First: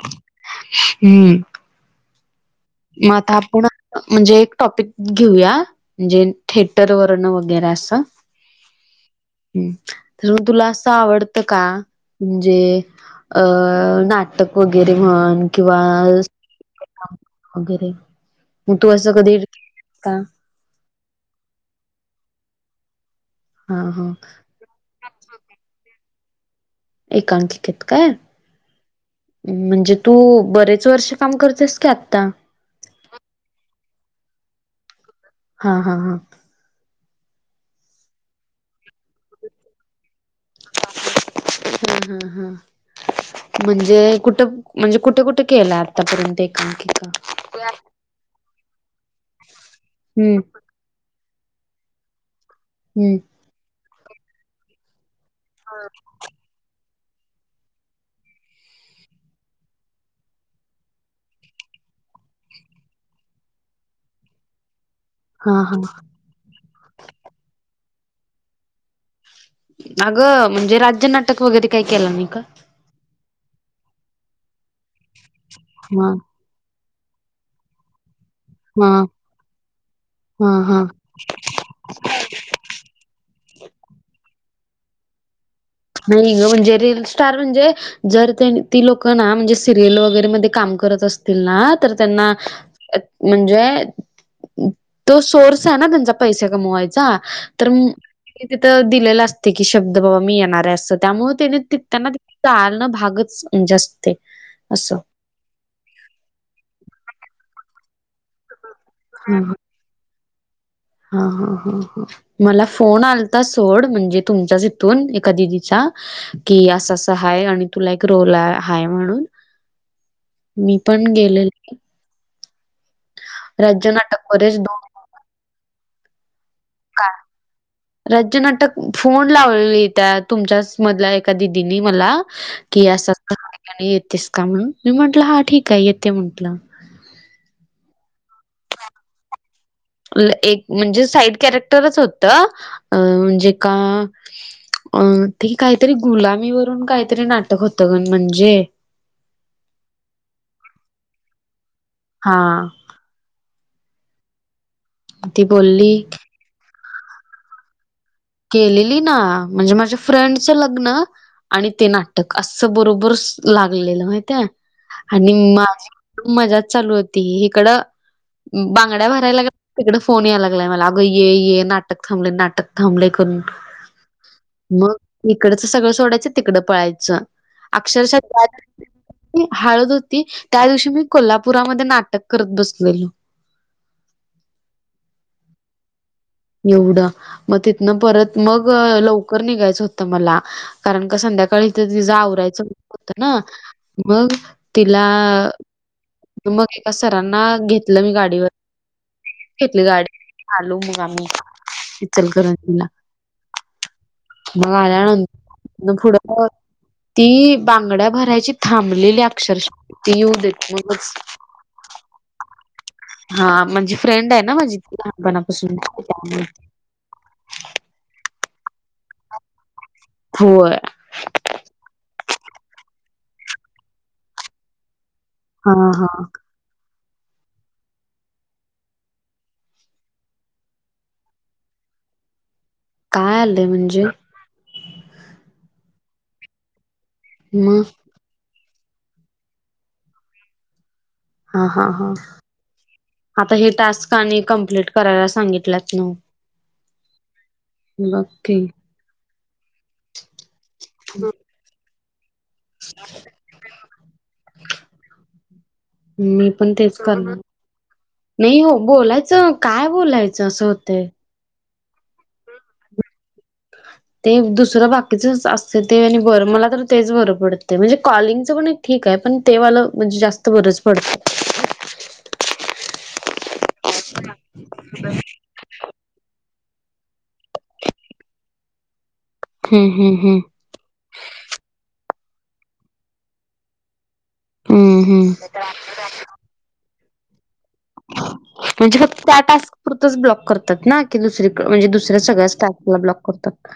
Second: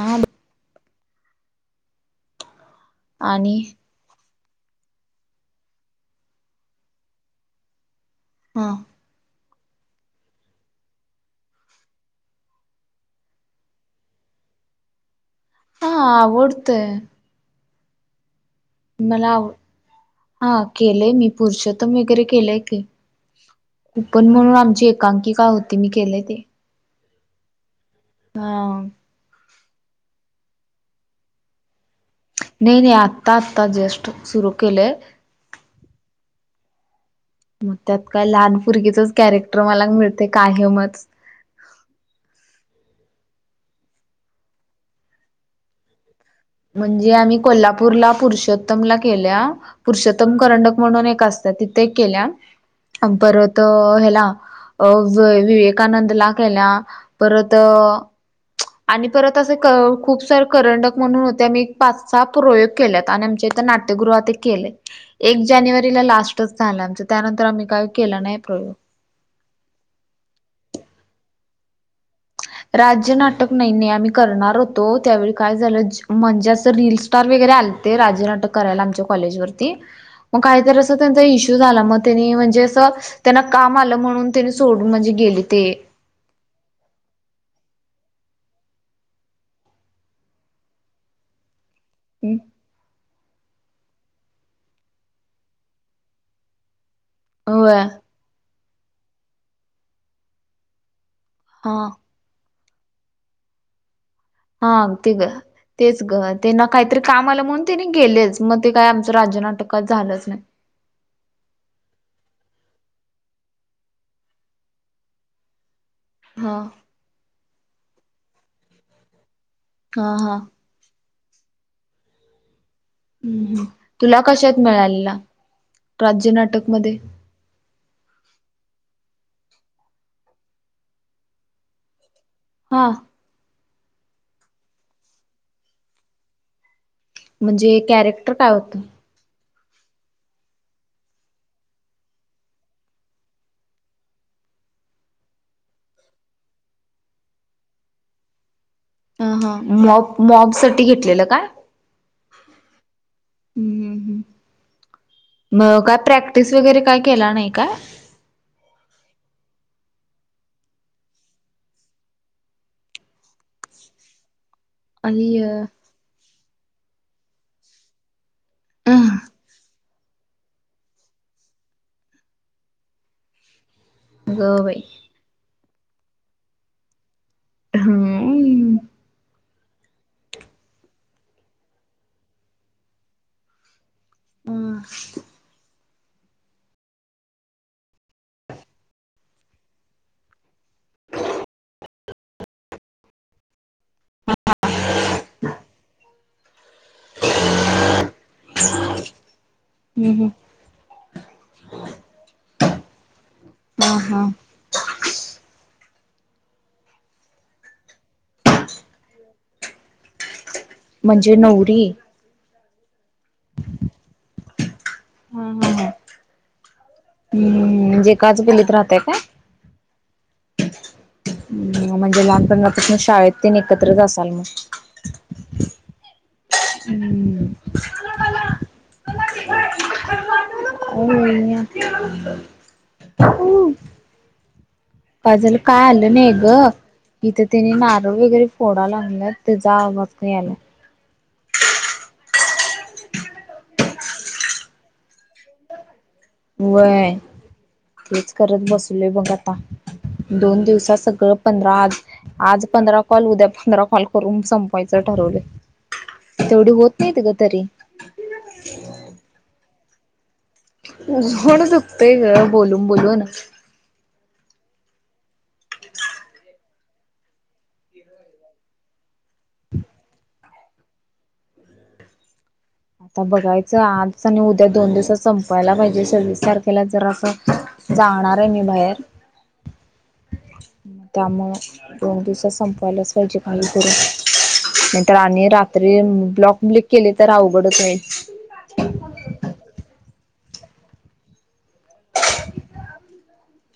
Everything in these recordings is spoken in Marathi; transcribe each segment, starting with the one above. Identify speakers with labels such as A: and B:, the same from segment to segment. A: आ बर
B: हम्म.. म आता
A: आणि
B: पुन्हा- म्हणजे एक टॉपिक घेऊया म्हणजे थिटर वरन वगैरे असं.
A: हा
B: हम्म तर मग तुला असं आवडतं का म्हणजे? अ नाटक वगैरे म्हण. किंवा
A: हा आवडत.
B: वगैरे मग तू असं
A: मला
B: कधी
A: आवड
B: का
A: हा केलंय मी पुरुषोत्तम वगैरे केलंय की.
B: हा हा
A: पण म्हणून आमची एकांकी काय होती मी केलेय ते.
B: एकांकिकेत काय.
A: हा
B: म्हणजे तू बरेच वर्ष काम करतेस की आत्ता?
A: नाही नाही आत्ता आत्ता जस्ट सुरू केलंय..
B: हा हा हा.
A: मग त्यात काय लहान पुरगीचच कॅरेक्टर मला मिळते कायमच.
B: हम्म हम्म हम्. म्हणजे कुठं म्हणजे कुठे कुठे केलं आतापर्यंत? एकांकिका
A: म्हणजे आम्ही कोल्हापूरला पुरुषोत्तम ला केल्या पुरुषोत्तम
B: हम्म
A: करंड म्हणून एक असत तिथे केल्या
B: हम्म
A: परत हेला अ विवेकानंद लाकेल्या. परत आणि परत असे क खूप सार करंडक म्हणून हो पाच सहा प्रयोग केलेत आणि आमच्या इथ नाट्यगृहातही केले एक
B: हा हा
A: जानेवारीला लास्ट तसं झालं आमच त्यानंतर आम्ही काही केला नाही प्रयोग.
B: अगं म्हणजे राज्य नाटक वगैरे काय केलं नाही का?
A: राज्य नाटक नाही नाहीे आम्ही करणार होतो त्यावेळी काय झालं
B: हा
A: म्हणजे अस रिल्स तार वगैरे आलते राज्य नाटक करायला
B: हा
A: आमच्या कॉलेज वरती मग
B: हा
A: काहीतर
B: हा
A: असं त्यांचा इश्यू झाला मग त्यानी म्हणजे असं त्यांना काम आलं म्हणून त्यांनी सोडून म्हणजे गेले ते.
B: नाही ग म्हणजे रील स्टार म्हणजे जर त्यांन ती लोक ना म्हणजे सिरियल वगैरे मध्ये काम करत असतील ना तर त्यांना म्हणजे तो सोर्स आहे ना त्यांचा पैसा कमवायचा. तर
A: होय
B: तिथं दिलेलं असते की शब्द बाबा मी येणार आहे असं त्यामुळे त्याने
A: हा
B: ती त्यांना चालणं भागच म्हणजे अस्
A: हा ते ग तेच ग ते ना काहीतरी काम आलं म्हणून तेनी गेलेच मग ते काय आम
B: हा
A: राजनाटक काय झालंच नाही.
B: हा हा ह ह मला फोन आलता सोड म्हणजे तुमच्याच इथून एका दिदीचा
A: हा
B: कि अस अस हाय आणि तुला एक रोल हाय म्हणून.
A: हा हा.
B: मी पण गेलेल.
A: ह ह तुला कशात
B: दोन
A: मिळालेला राज्य नाटकमध्ये?
B: [inaudible] राज्य नाटक फोन लावली त्या तुमच्याच मधल्या एका दिदीनी मला कि
A: हा
B: असं असं आहे येतेस का म्हणून मी म्हंटलं हा ठीक आहे येते म्हटलं.
A: म्हणजे कॅरेक्टर काय होतं?
B: [inaudible] एक म्हणजे साईड कॅरेक्टरच होतं अ म्हणजे का अ ते काहीतरी गुलामीवरून काहीतरी नाटक होतं गण म्हणजे.
A: ह हा मॉब मॉब साठी घेतलेलं काय?
B: हा.
A: हमहम्
B: ती
A: मग
B: बोलली
A: काय प्रॅक्ट टिस वगैरे काय केला नाही काय?
B: केलेली ना म्हणजे माझ्या फ्रेंडचं लग्न आणि ते नाटक असं बरोबर लागलेलं माहित आहे.
A: आई
B: आणि
A: य.
B: माझी मजाच चालू होती हिकडं बांगड्या भरायला लागल्या तिकड फोन यायला लागलाय मला अगं ये ये नाटक थांबले नाटक थांबले. करून
A: अगं बाई
B: मग इकडच सगळं सोडायचं तिकडं पळायचं. अक्षरशः
A: हम्म.
B: हळद होती त्या दिवशी मी कोल्हापुरामध्ये नाटक करत बसलेलो.
A: हम्.
B: एवढं मग तिथनं परत मग लवकर निघायचं होतं मला. कारण का संध्याकाळीथ [inaudible] तिं आवरायचं होतं ना, मग तिला. मग एका सरांना घेतलं मी गाडीवर. घेतली गाडी
A: हम्म
B: आलू मग आम्ही [inaudible] चलकरं तला
A: हा.. हा..
B: मग आल्यान म पुढं [inaudible] ती बांगड्या भरायची थांबलेली [inaudible] अक्षर ती येऊ [inaudible] द [inaudible] बच
A: म्हणजे नवरी.
B: हा म्हणजे फ्रेंड आहे ना माझी. त
A: हा हा
B: लहानपणापासून [inaudible]
A: [inaudible] ण जे काच बलत राहतय का
B: हो [inaudible]
A: ह म्हणजे लहानपणापासून शाळेत ते एकत्र असाल मग.
B: हा. हा.
A: [unintelligible] [inaudible] हम्म [unintelligible] हो [inaudible]
B: काय आलंय म्हणजे.
A: पाजल काय आलं नाही ग, इिथं तिने
B: मग
A: न. वगैरे फोडा लागला [inaudible] त्याचा [inaudible] बातरी आला
B: हा, हा, हा, आता हे टास्क आणि कम्प्लीट करायला सांगितलंच न.
A: वय तेच
B: की
A: करत बसलय बघ आता दोन दिवस सगळं पंधरा आज, आज पंधरा कॉल, उद्या पंधरा कॉल करून संपवायचं ठरवलं.
B: मी
A: तेवढी
B: पण तेच
A: होत नाहीत ग
B: करणार
A: तरी.
B: नाही हो बोलायचं काय बोलायचं असंत.
A: तोंड दुखतय ग बोलून, बोलून.
B: ह [inaudible] ते दुसरं बाकीच असते ते आणि बरं मला तर तेच बरं पडते म्हणजे कॉलिंगचं पण ठीक आहे. पण तेवालं म्हणजे जास्त गरज पडते.
A: आता बघायचं आज आणि उद्या दोन दिवसात संपयला पाहिजे सव्वीस [inaudible] सारखा केला जरा असं जाणार आहे मी बाहेर.
B: हम्म.. हम्म.. हम्म..
A: त्यामु दोन दिवसात संपवायलाच पाहिजे, काही करून.
B: हम्म
A: नाहींतर
B: हम्म.
A: आणि रात्री ब्लॉक ब्लिक केले तर अवघडच [inaudible] नाही
B: [inaudible] णजे फक्त त्या टास्क. पुुरतच ब्लॉक करतात ना. की दुसरी म्हणजे, दुसऱ्या सगळ्या स्टाफला ब्लॉक करतात.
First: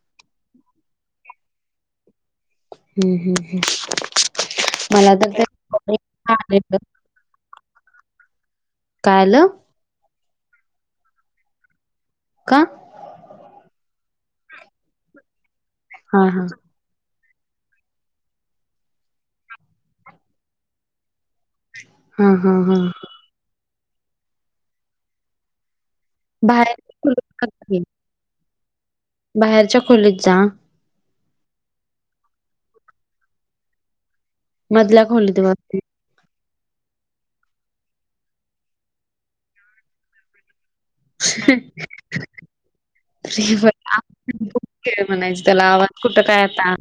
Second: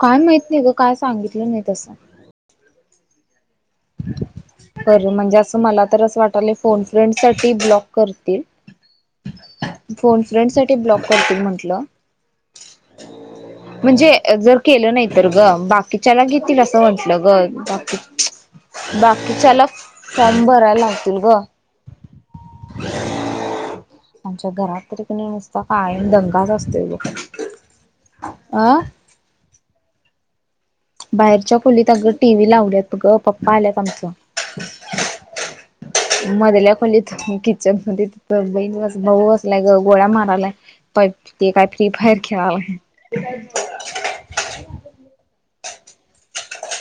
A: काय माहित नाही ग काय सांगितलं नाही तसं.
B: हम्म.. हम्. हम्.
A: बर म्हणजे असं मला तर असं वाट
B: आलेलं
A: फोन फ्रेंड साठी ब्लॉक करतील.
B: कायलं.
A: फोन फ्रेंड साठी ब्लॉक करतील म्हंटलं.
B: का
A: म्हणजे जर केलं नाही तर ग बाकीच्याला
B: हा हा
A: घेतील अस [inaudible] असं म्हंटलं ग बाकी. बाकीच्याला [inaudible] फम भरायला लागतील ग.
B: हा. हा. हा.
A: आमच्या घरात तरी [inaudible] कणी नसत कायम दंगाच
B: बाहेर
A: असतो [inaudible] लोक
B: खोलीत
A: अह
B: बाहेरच्या खोलीत जा
A: बाहेरच्या खोलीत अगं टीव्ही लावल्यात गं पप्पा आल्यात आमचं
B: मधल्या खोलीत वरती
A: मधल्या खोलीत किचन मध्ये बहीण भाऊ बसलाय ग गोळ्या मारालाय पण ते काय फ्री फायर खेळावं आहे
B: आ ख म्हणायचं त्याला आवाज कुठं काय आता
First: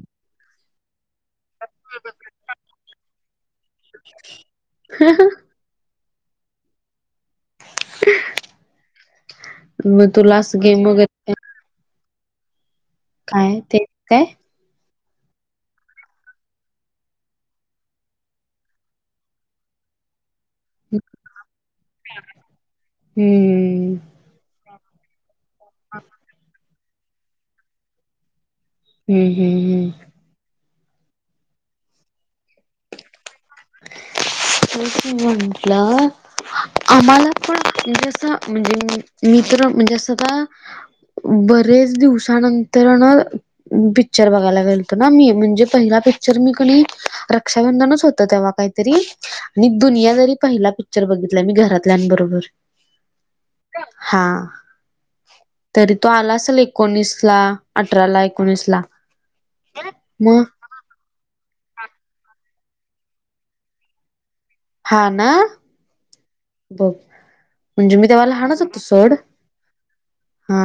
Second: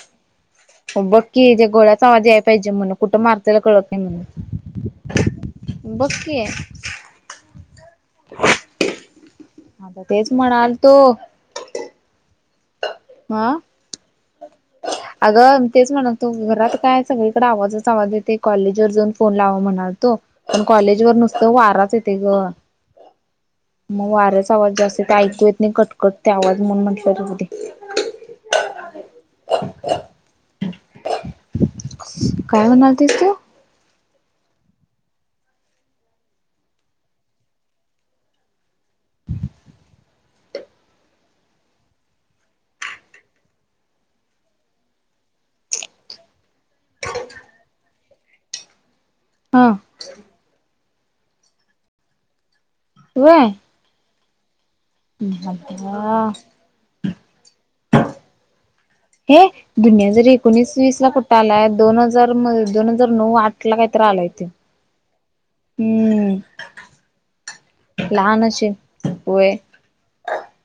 A: बघ की ज्या गोळ्याचा आवाज याला पाहिजे म्हण कुठं मारतायला कळत नाही म्हणून बस की ये. आता
B: मग
A: तेच
B: तुला अस
A: म्हणाल
B: गेम
A: तो
B: वगैरे
A: हा
B: काय ते काय?
A: अगं तेच म्हणातो घरात काय सगळीकडे आवाजचा आवाज येते कॉलेजवर जाऊन. फोन लाव म्हणालतो पण कॉलेज वर नुसतं वाराच येतंय ग
B: हम्म
A: मग वाऱ्याचा आवाज जास्त ते ऐकू येत नाही कटकट ते आवाज म्हणून म्हटलं जाऊ दे
B: हम्म हम्म हम्म.
A: काय म्हणाल तीस तू
B: [unintelligible] तेच मी म्हटलं आम्हाला पण जस म्हणजे मि तर्र म्हणजे असं का बरेच दिवसानंतर न पिक्चर बघायला गेलतो ना मी म्हणजे पहिला पिच चरमिकली रक्षाबंधनच होत तेव्हा काहीतरी
A: हा
B: आणि दुनियादारी पहिला पिक्चर बघितला मी घरातल्यांबरोबर
A: व्हय
B: हा
A: हम्म
B: तरी तो आला असेल एकोणीस ला अठरा ला एकोणीस ला
A: हे दुनियादारी
B: मग
A: एकोणीस वीस ला कुठं आलाय दोन हजार म दोन हजार नऊ आठ ला काहीतर आलाय त्यो
B: हा ना
A: हम्म
B: बघ म्हणजे मी तेव्हा
A: लहान
B: लहानच
A: अशील
B: होतो सोड
A: होय
B: हा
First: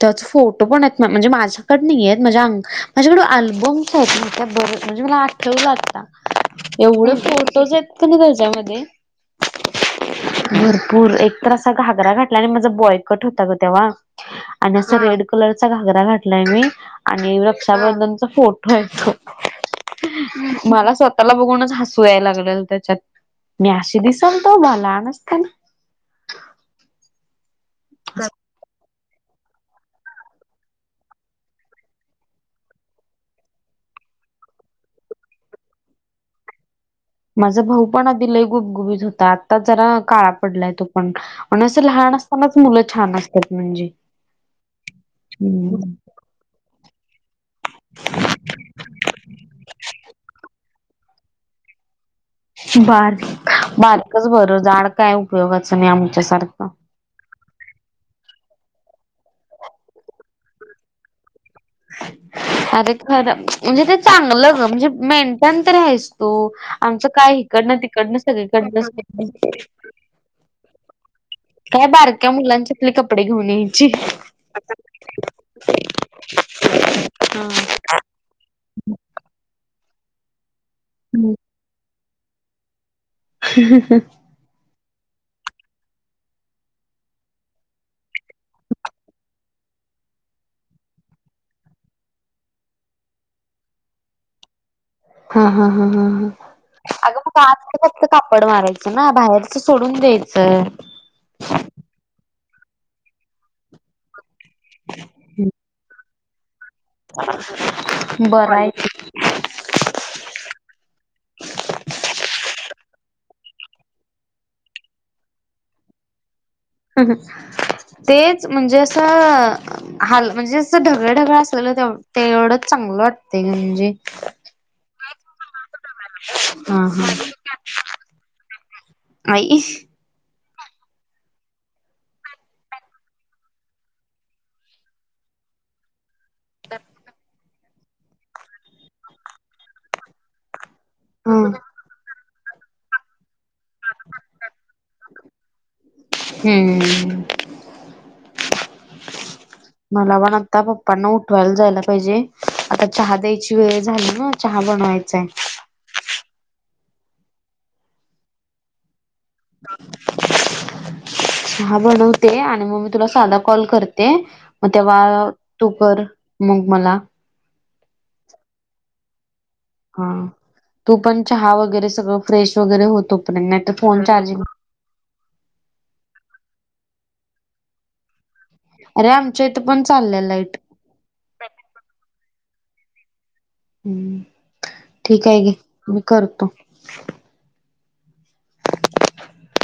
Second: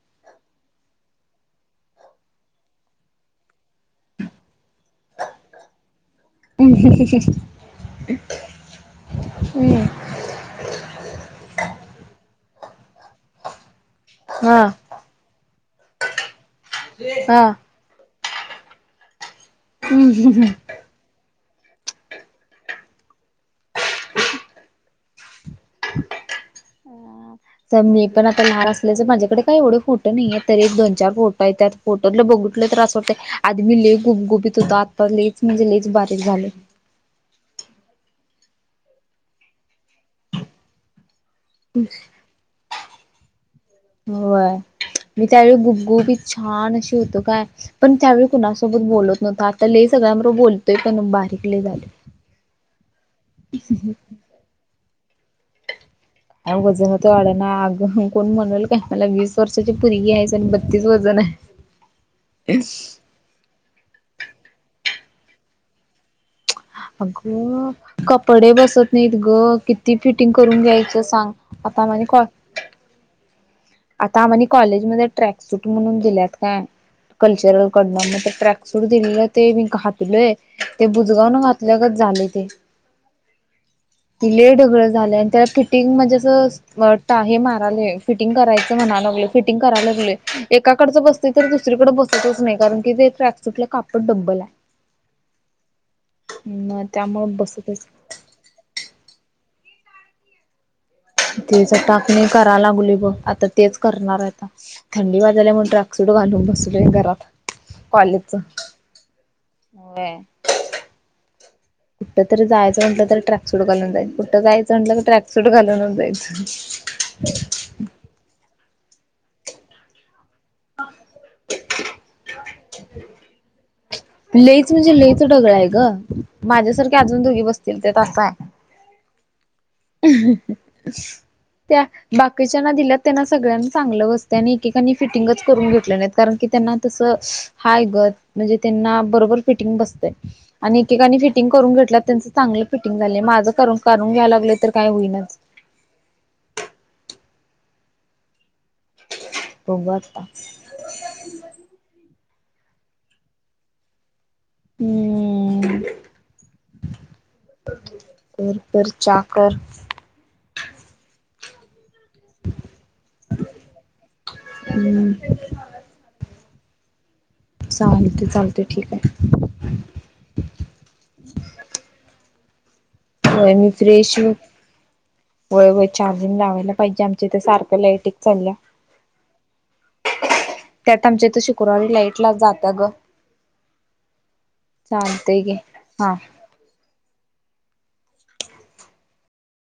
B: त्यात फोटो पण आहेत म्हणजे माझ्याकडे नाहीयेत म झ्या अंक माझ्याकड अल्बम हो म्हणजे मला आठवल आता एवढे फोटोज हायत का नाही त्याच्यामध्ये
A: हम्म
B: भरपूर एक तर असा घागरा घाटला आणि माझा बॉय कट होता ग तेव्हा
A: हा
B: आणि असा रेड कलरचा घागरा घातलाय मी आणि
A: हा
B: रश त्याबदलचा फोटो आहे तो मला स्वत त्याला बघूनच हसू यायला लागलेल त्याच्यात मी अशी दिसलतो लहान असताना
A: अ जम मी पण आता लहान अस माझ्याकडे काही एवढे फोटो नाहीयेत तर एक दोन चार फोटो आहेत त्या फोटोतले बघितललो तरी असं वाटतंय आदी मी लय गूबगुबीत होतो आता लइच म्हणजे लइच बारीक झालंय.
B: माझा भाऊ पण आदी लै गुबगुबीत होता आता जरा काळा पडलाय तो पण म्हण असं लहान असतानाच मुलं छान असतात म्हणजे
A: होय मी त्यावेळी
B: हम्म
A: गुबगुबीत छान अशी होतो काय. पण त्यावेळी कुणासोबत बोलत नव्हतं आता लय सगळ्यांबरोबर बोलतोय पण बारीक लय झालय.
B: बारीक बारकच बरं जाड काय उपयोगाचं नाय आमच्यासारखं.
A: वाडना अजून कोण म्हणलं काय मला वीस वर्षाची पोरगी हायस आणि बत्तीस वजन हाय.
B: अरे खर म्हणजे ते चांगलं ग म्हणजे मेंटन तरी हायस तू. आमचं काय
A: अगं
B: हिकडनं तिकडनं
A: कपडे बसत
B: सगळीकडनंच
A: नायत ग किती फिटिंग करून घ्यायचं सांग. आता
B: काय
A: आम्हानी कॉ
B: बारक्या मुलांच्यातले कपडे घेऊन एन.
A: आता आम्हानी कॉलेजमध्ये ट्रॅक सूट म्हणून दिल्यात काय कल्चरल कडण मग ते ट्रॅक सोड दिलेला ते मी घातलोय ते बुजगाव न घातल्यागत झालय ते.
B: [unintelligible]
A: ति लय ढगळं झालय आणि त्याला फिटिंग म्हणजे असं टा हे मारालय फिटिंग करायच अस म्हणा लागलोय फिटिंग कराय लागलोय एकाकडचं बसतय तर दुसरीकड बसतच नाय कारण की ते ट्रॅकसुटला काप डब्बल आय.
B: हा हा हा ह ह,
A: मग
B: अग
A: त्यामुळे
B: कुट आतल
A: बसतच
B: फक्त कापड मारायचं ना बाहेरच सोडून द्यायचं.
A: तिचा टाक मी करालोय बघ आता तेच करणार आय आता थंडी वाजायला म्हण ट्रॅक सूट घालून आलोयय घरात कॉलेजच
B: बरं आहे
A: होय. कुठ तरी जायचं म्हटलं तरी ट्रॅक सूट घालून जाईल कुठं जायचं म्हटलं तर ट्रॅक सूट घालूनच जायच.
B: तेच म्हणजे असं हाल म्हणजे असं ढगळं ढगळं असल ना ते ते एवढंच चांगलं वाटतय म्हणजे
A: लईच म्हणजे लईच ढगळ हाय ग
B: हा
A: माझ्यासारखे
B: हा.
A: अजून दोघी बसतील त्यात आसाय.
B: आई.
A: [inaudible] त्या बाकीच्यांना दिल्यात त्यांना सगळ्यांना चांगलं बसतय आणि एकेकांनी फिटिंगच करून घेतलं नायत. कारण की त्यांना तस हायग म्हणजे त्यांना बरोबर फिटिंग बसतय. आणि एकेकानी फिटिंग
B: हम्म
A: करून घेतला त्यांचं चांगलं फिटिंग झालंय माझं करून करून घ्यायला लागलं तर काय होयनाच.
B: हम्म, मला पण आता पप्पांना उठवायला जायला पाहिजे आता चहा द्यायची वेळ झाली ना चहा बनवायचाय.
A: हम्म कर कर चहा कर.
B: हा बनवते आणि मग मी तुला साधा कॉल करते म तेव्हा
A: हम्म
B: तू कर मग मला
A: चालतय चालतय ठीक आय.
B: हा तू पण चहा वगैरे सगळं फ्रेश वगैरे हो तो
A: हो मी फ्रेश व्हय व्हय चार्जिंग लावायला पाहिजे आमच्या इथ सारखं लाईटिक येत चाललीया.
B: अरे आमच्या इथ पण चाललिया लाईट.
A: त्यात आमच्या इथ शुक्रवारी लाईट ला जातीय ग.
B: हम्म ठीक आय
A: चालतंय
B: की
A: घे
B: मी
A: हा.
B: करतो.